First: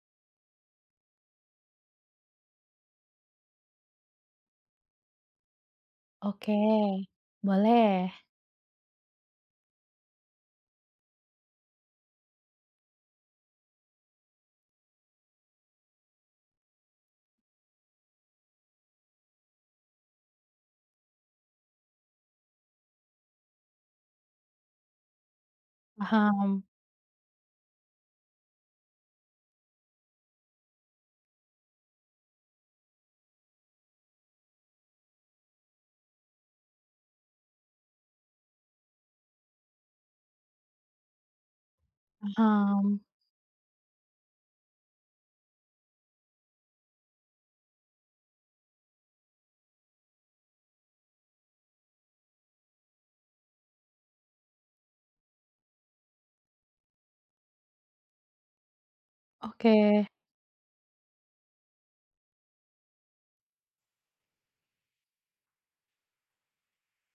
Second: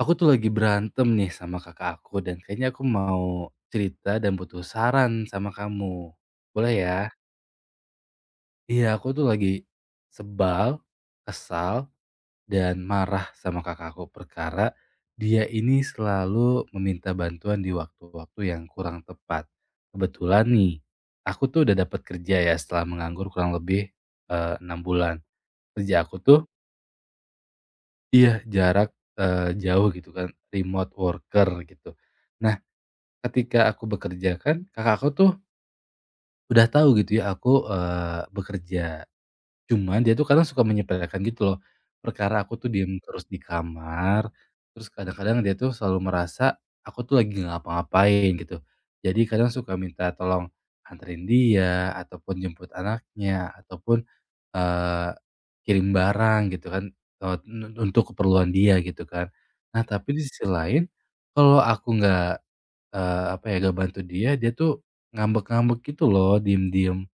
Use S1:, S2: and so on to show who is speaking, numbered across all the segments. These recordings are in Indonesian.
S1: Aku tuh lagi berantem nih sama kakak aku dan kayaknya aku mau cerita dan butuh saran sama kamu.
S2: Oke,
S1: Boleh ya?
S2: boleh.
S1: Iya, aku tuh lagi sebal, kesal, dan marah sama kakak aku perkara dia ini selalu meminta bantuan di waktu-waktu yang kurang tepat. Kebetulan nih, aku tuh udah dapat kerja ya setelah menganggur kurang lebih 6 bulan. Kerja aku tuh
S2: Paham
S1: iya jarak jauh gitu kan, remote worker gitu. Nah, ketika aku bekerja kan, kakak aku tuh udah tahu gitu ya aku, bekerja. Cuman dia tuh kadang suka menyepelekan gitu loh, perkara aku tuh diem
S2: paham.
S1: terus di kamar, terus kadang-kadang dia tuh selalu merasa aku tuh lagi nggak ngapa-ngapain gitu. Jadi kadang suka minta tolong anterin dia, ataupun jemput anaknya, ataupun, eee, kirim barang gitu kan, eee, untuk keperluan dia gitu kan. Nah
S2: Oke,
S1: tapi di sisi lain, kalau aku nggak apa ya, gak bantu dia, dia tuh ngambek-ngambek gitu loh, diem-diem,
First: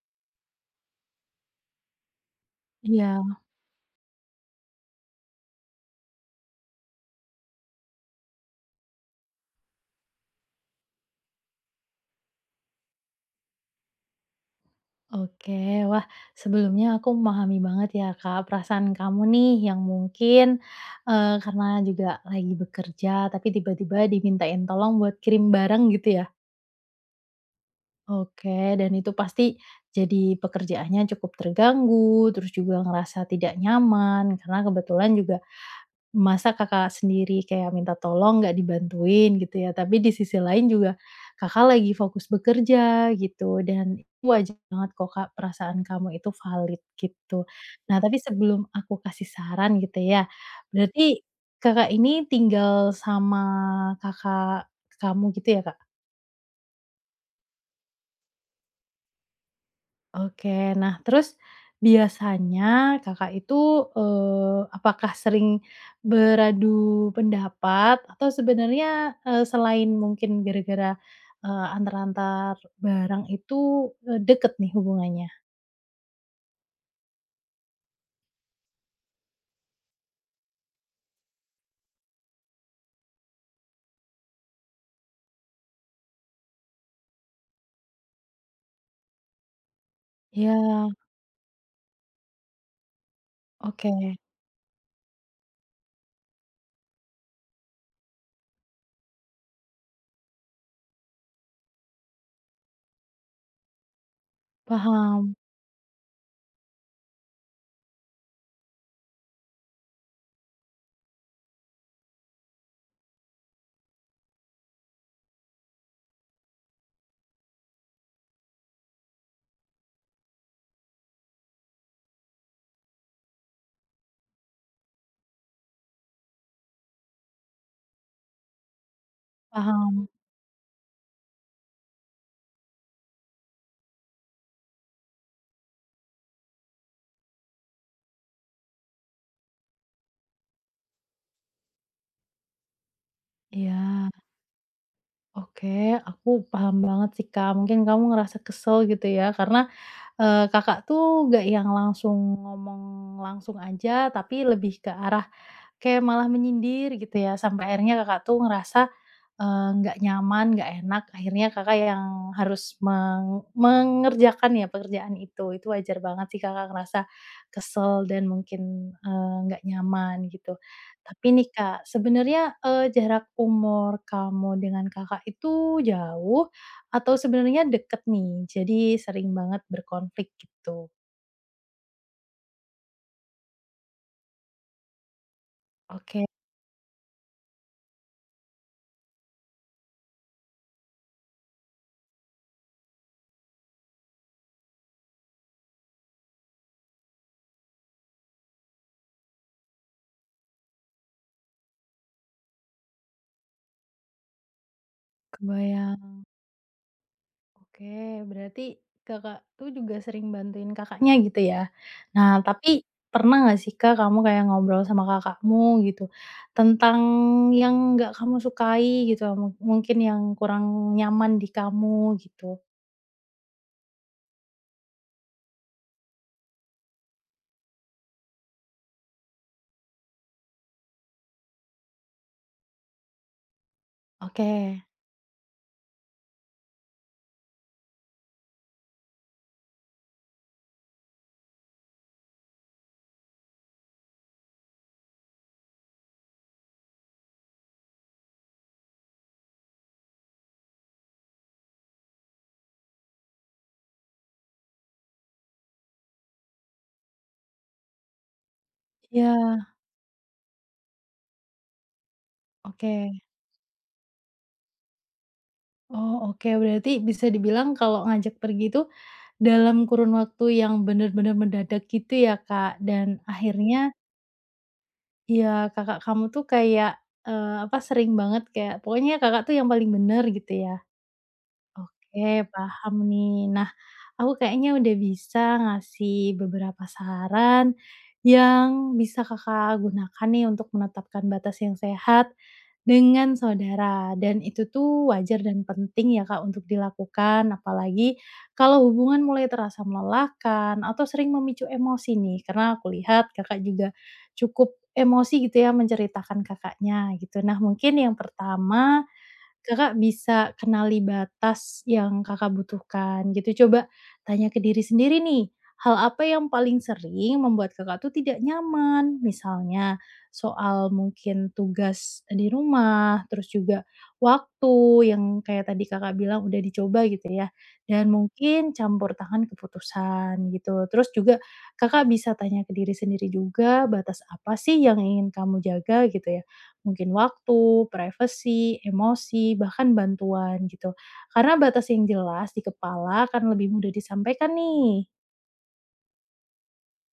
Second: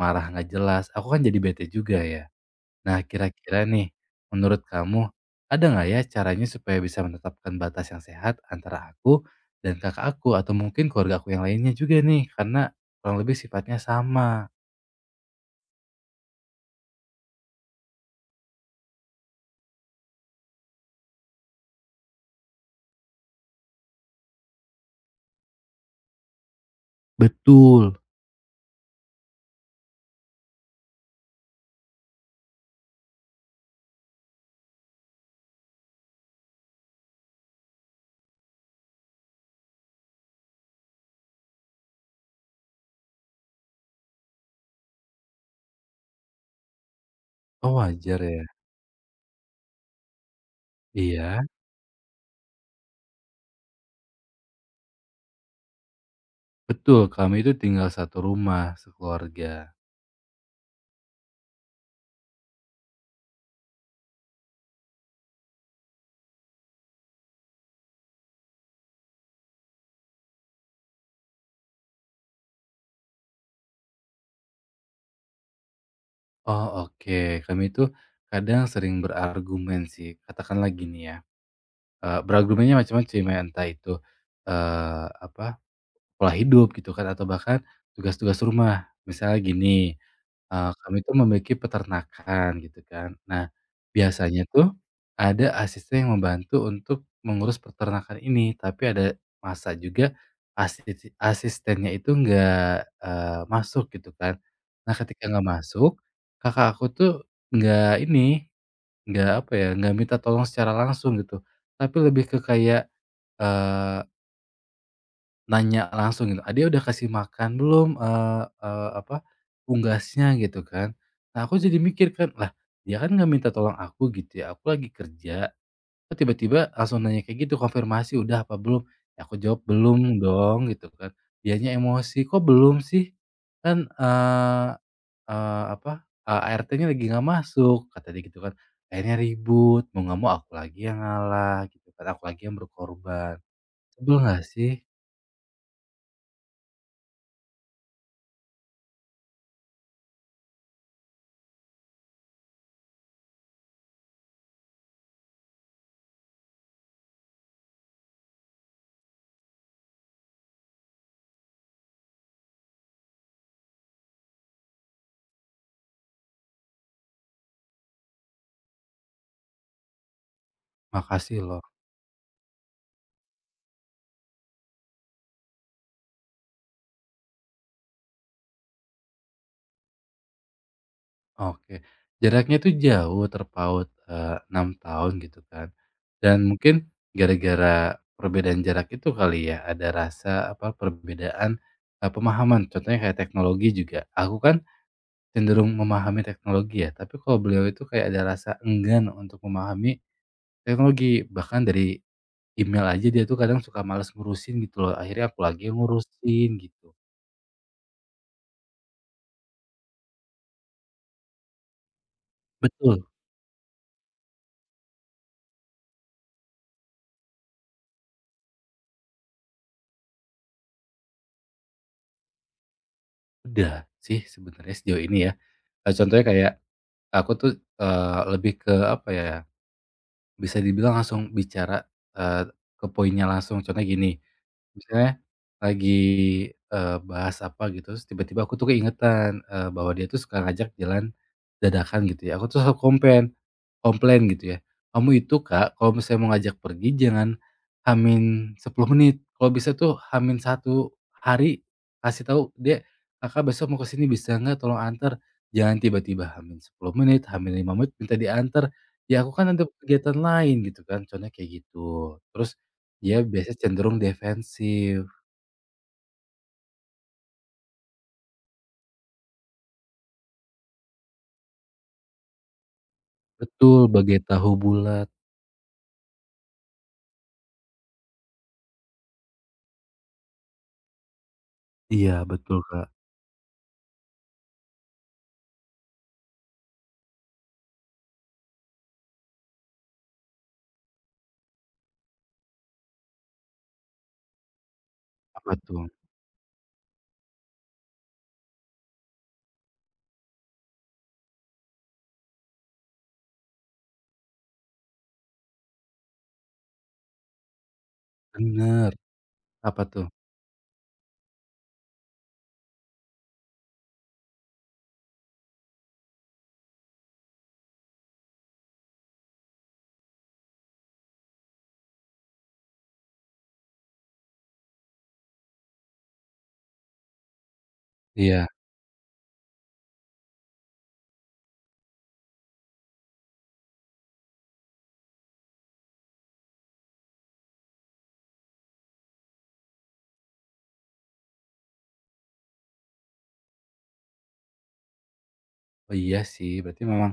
S1: marah nggak jelas, aku kan jadi bete juga ya. Nah,
S2: iya,
S1: kira-kira nih, menurut kamu ada nggak ya caranya supaya bisa menetapkan batas yang sehat antara aku dan kakak aku atau mungkin keluarga aku yang lainnya juga nih, karena kurang lebih sifatnya sama.
S2: oke. Wah, sebelumnya aku memahami banget ya, Kak, perasaan kamu nih yang mungkin, karena juga lagi bekerja, tapi tiba-tiba dimintain tolong buat kirim barang gitu ya?
S1: Betul.
S2: Oke, dan itu pasti jadi pekerjaannya cukup terganggu, terus juga ngerasa tidak nyaman, karena kebetulan juga masa Kakak sendiri kayak minta tolong nggak dibantuin gitu ya, tapi di sisi lain juga Kakak lagi fokus bekerja gitu dan wajar banget kok Kak, perasaan kamu itu valid gitu.
S1: Oh,
S2: Nah, tapi
S1: wajar ya?
S2: sebelum aku kasih saran gitu ya, berarti
S1: Iya,
S2: Kakak ini tinggal sama kakak kamu gitu ya, Kak?
S1: betul, kami itu tinggal satu rumah sekeluarga.
S2: Oke. Nah, terus biasanya Kakak itu, apakah sering beradu pendapat atau sebenarnya, selain mungkin gara-gara, antar-antar barang itu, deket nih hubungannya?
S1: Oh, oke, kami itu kadang sering berargumen sih, katakanlah gini ya. Beragumnya macam-macam ya, entah itu, eee, apa, pola hidup gitu kan atau bahkan tugas-tugas rumah. Misalnya gini,
S2: Ya,
S1: kami tuh memiliki peternakan gitu kan. Nah,
S2: oke.
S1: biasanya tuh ada asisten yang membantu untuk mengurus peternakan ini, tapi ada masa juga asistennya itu nggak, masuk gitu kan. Nah, ketika
S2: Paham
S1: nggak masuk, kakak aku tuh nggak ini nggak, apa ya, nggak minta tolong secara langsung gitu, tapi lebih ke kayak, eee, nanya langsung gitu, "Adik udah kasih makan belum, eee eee, apa, unggasnya?" Gitu kan. Nah, aku jadi mikir kan, "Lah, dia kan nggak minta tolong aku gitu ya, aku lagi kerja, kok tiba-tiba langsung nanya kayak gitu, konfirmasi, 'Udah apa belum?' Ya aku jawab,
S2: paham.
S1: 'Belum dong,' gitu kan. Dianya emosi, 'Kok belum sih?' Kan, ART-nya lagi nggak masuk kata dia gitu kan. Akhirnya ribut, mau nggak mau aku lagi yang ngalah gitu kan, aku lagi yang berkorban.
S2: Ya,
S1: Sebel nggak sih?
S2: oke. Aku paham banget sih, Kak. Mungkin kamu ngerasa kesel gitu ya karena, Kakak tuh gak yang langsung ngomong langsung aja, tapi lebih ke arah kayak malah menyindir gitu ya, sampai akhirnya Kakak tuh ngerasa, nggak nyaman, nggak enak, akhirnya Kakak yang harus mengerjakan ya pekerjaan itu. Itu wajar banget sih Kakak ngerasa kesel dan mungkin, nggak nyaman gitu. Tapi
S1: Makasih
S2: nih
S1: loh.
S2: Kak, sebenarnya, jarak umur kamu dengan Kakak itu jauh atau sebenarnya deket nih, jadi sering banget berkonflik gitu?
S1: Oke. Jaraknya tuh jauh terpaut, 6 tahun gitu kan.
S2: Oke,
S1: Dan mungkin gara-gara perbedaan jarak itu kali ya, ada rasa apa, perbedaan, pemahaman. Contohnya kayak teknologi juga, aku kan cenderung memahami teknologi ya, tapi kalau beliau itu kayak ada rasa enggan untuk memahami teknologi, bahkan dari email aja dia tuh kadang suka males ngurusin gitu loh, akhirnya aku lagi yang
S2: kebayang.
S1: ngurusin gitu.
S2: Oke, berarti Kakak tuh juga sering bantuin kakaknya gitu ya. Nah, tapi
S1: Betul,
S2: pernah nggak sih Kak, kamu kayak ngobrol sama kakakmu gitu tentang yang nggak kamu sukai gitu, mungkin yang kurang nyaman di kamu gitu?
S1: udah sih sebenarnya sejauh ini ya. Contohnya kayak aku tuh, lebih ke apa ya, bisa dibilang langsung bicara, eee, ke poinnya langsung, contohnya gini.
S2: Oke.
S1: Misalnya lagi, bahas apa gitu, terus tiba-tiba aku tuh keingetan, bahwa dia tuh suka ngajak jalan dadakan gitu ya, aku tuh selalu komplain komplain gitu ya, "Kamu itu Kak, kalau misalnya mau ngajak pergi jangan hamin 10 menit, kalau bisa tuh hamin 1 hari, kasih tahu, dia Kakak besok mau kesini bisa nggak tolong antar?' Jangan tiba-tiba hamin 10 menit, hamin 5 menit minta diantar, ya aku kan ada
S2: Iya,
S1: kegiatan lain," gitu kan, contohnya kayak gitu. Terus
S2: oke.
S1: dia biasanya cenderung defensif.
S2: Oh, oke. Berarti bisa dibilang kalau ngajak pergi itu dalam kurun waktu yang benar-benar mendadak gitu ya, Kak. Dan
S1: Betul,
S2: akhirnya
S1: bagai tahu bulat.
S2: iya, kakak kamu tuh kayak, apa, sering banget kayak pokoknya Kakak tuh yang paling bener gitu ya.
S1: Iya,
S2: Oke,
S1: betul, Kak.
S2: paham nih. Nah, aku kayaknya udah bisa ngasih beberapa saran yang bisa Kakak gunakan nih untuk menetapkan batas yang sehat dengan saudara. Dan itu tuh wajar
S1: Apa
S2: dan
S1: tuh?
S2: penting ya Kak untuk dilakukan, apalagi kalau hubungan mulai terasa melelahkan atau sering memicu emosi nih. Karena aku lihat Kakak juga cukup emosi gitu ya menceritakan kakaknya gitu. Nah, mungkin yang
S1: Bener.
S2: pertama
S1: Apa
S2: Kakak
S1: tuh?
S2: bisa kenali batas yang Kakak butuhkan gitu. Coba tanya ke diri sendiri nih, hal apa yang paling sering membuat Kakak tuh tidak nyaman? Misalnya soal mungkin tugas di rumah, terus juga waktu yang kayak tadi Kakak bilang udah dicoba gitu ya, dan
S1: Iya.
S2: mungkin campur tangan keputusan gitu. Terus juga Kakak bisa tanya ke diri sendiri juga, batas apa sih yang ingin kamu jaga gitu ya. Mungkin waktu, privasi, emosi, bahkan bantuan gitu. Karena batas yang jelas di kepala akan lebih mudah disampaikan nih.
S1: Oh, iya sih, berarti memang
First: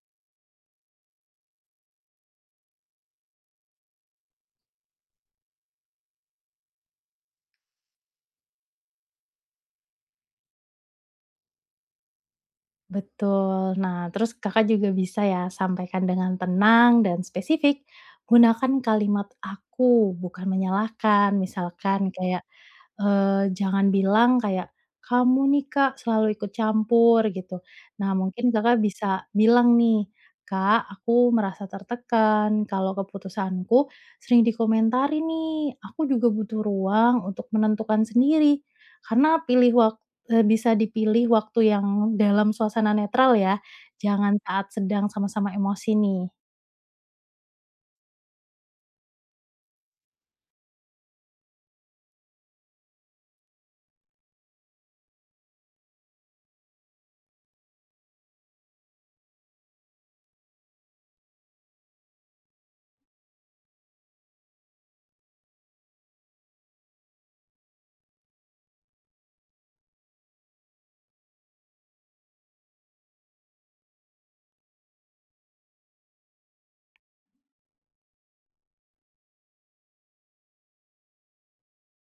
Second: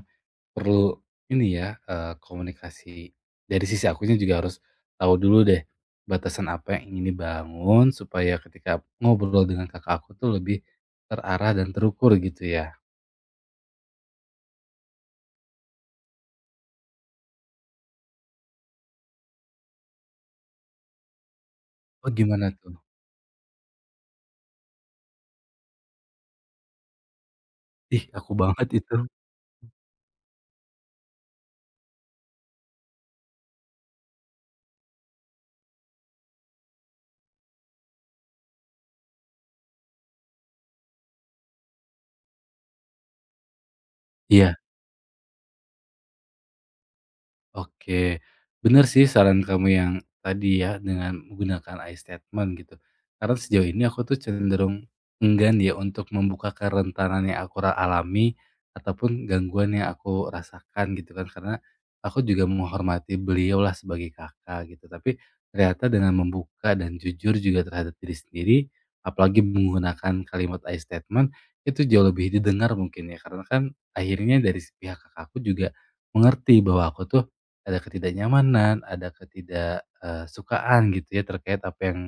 S1: perlu ini ya, komunikasi dari sisi akunya juga harus tahu dulu deh, batasan apa yang ingin dibangun supaya ketika ngobrol dengan kakak aku tuh lebih terarah dan terukur gitu ya.
S2: Betul. Nah, terus Kakak juga bisa ya sampaikan dengan tenang dan spesifik. Gunakan kalimat "aku", bukan menyalahkan. Misalkan
S1: Oh,
S2: kayak,
S1: gimana tuh?
S2: jangan bilang kayak, "Kamu nih, Kak, selalu ikut campur", gitu.
S1: Ih,
S2: Nah,
S1: aku
S2: mungkin
S1: banget
S2: Kakak
S1: itu.
S2: bisa bilang nih, "Kak, aku merasa tertekan kalau keputusanku sering dikomentari nih. Aku juga butuh ruang untuk menentukan sendiri, karena pilih waktu. Bisa dipilih waktu yang dalam suasana netral ya, jangan
S1: Iya.
S2: saat sedang sama-sama emosi nih.
S1: Oke, bener sih saran kamu yang tadi ya, dengan menggunakan I statement gitu. Karena sejauh ini aku tuh cenderung enggan ya untuk membuka kerentanan yang alami ataupun gangguan yang aku rasakan gitu kan. Karena aku juga menghormati beliau lah sebagai kakak gitu. Tapi ternyata dengan membuka dan jujur juga terhadap diri sendiri, apalagi menggunakan kalimat I statement, itu jauh lebih didengar mungkin ya. Karena kan akhirnya dari pihak kakakku juga mengerti bahwa aku tuh ada ketidaknyamanan, ada ketidak sukaan gitu ya terkait apa yang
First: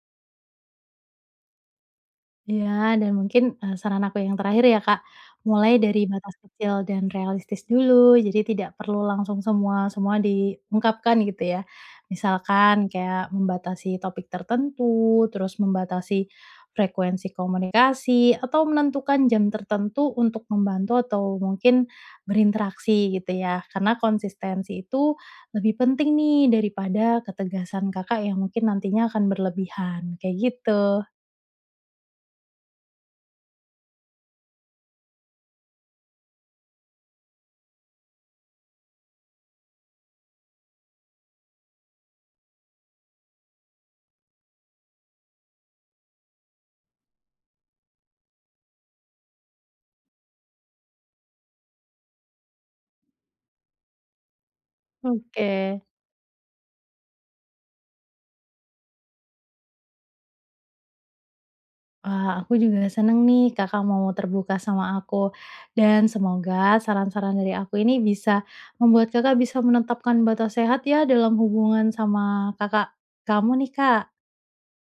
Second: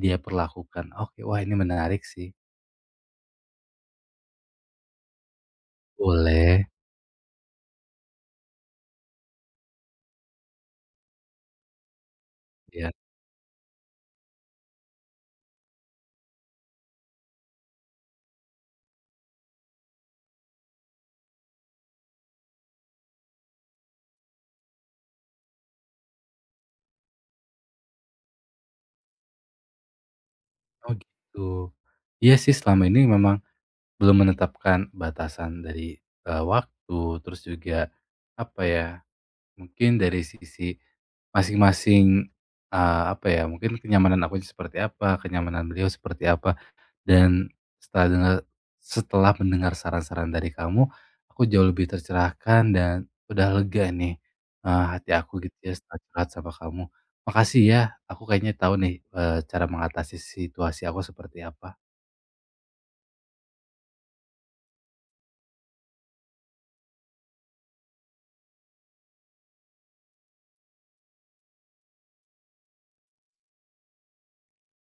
S1: dia perlakukan. Oke, wah ini menarik sih.
S2: Iya, dan mungkin, saran aku yang terakhir ya, Kak, mulai dari batas
S1: Boleh.
S2: kecil dan realistis dulu, jadi tidak perlu langsung semua semua diungkapkan gitu ya. Misalkan
S1: Ya.
S2: kayak membatasi topik tertentu, terus membatasi frekuensi komunikasi, atau menentukan jam tertentu untuk membantu atau mungkin berinteraksi gitu ya, karena konsistensi itu lebih penting nih daripada ketegasan Kakak yang mungkin nantinya akan berlebihan, kayak
S1: Oh
S2: gitu.
S1: gitu. Iya sih selama ini memang belum menetapkan batasan dari, waktu, terus juga apa ya, mungkin dari sisi masing-masing, apa ya, mungkin kenyamanan aku seperti apa, kenyamanan beliau seperti apa. Dan setelah dengar setelah mendengar saran-saran dari kamu, aku jauh lebih tercerahkan dan udah lega nih, hati aku gitu ya
S2: Oke.
S1: setelah curhat sama kamu. Makasih ya, aku kayaknya tahu nih, cara mengatasi situasi aku seperti apa.
S2: Wah, aku juga seneng nih Kakak mau terbuka sama aku, dan semoga saran-saran dari aku ini bisa membuat Kakak bisa menetapkan batas sehat ya dalam hubungan sama kakak kamu nih, Kak.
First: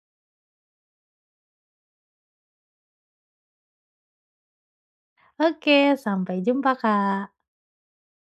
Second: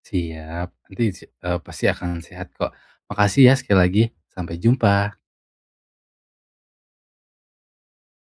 S1: Siap, nanti se pasti akan sehat kok. Makasih ya sekali lagi, sampai jumpa.
S2: Oke, sampai jumpa, Kak.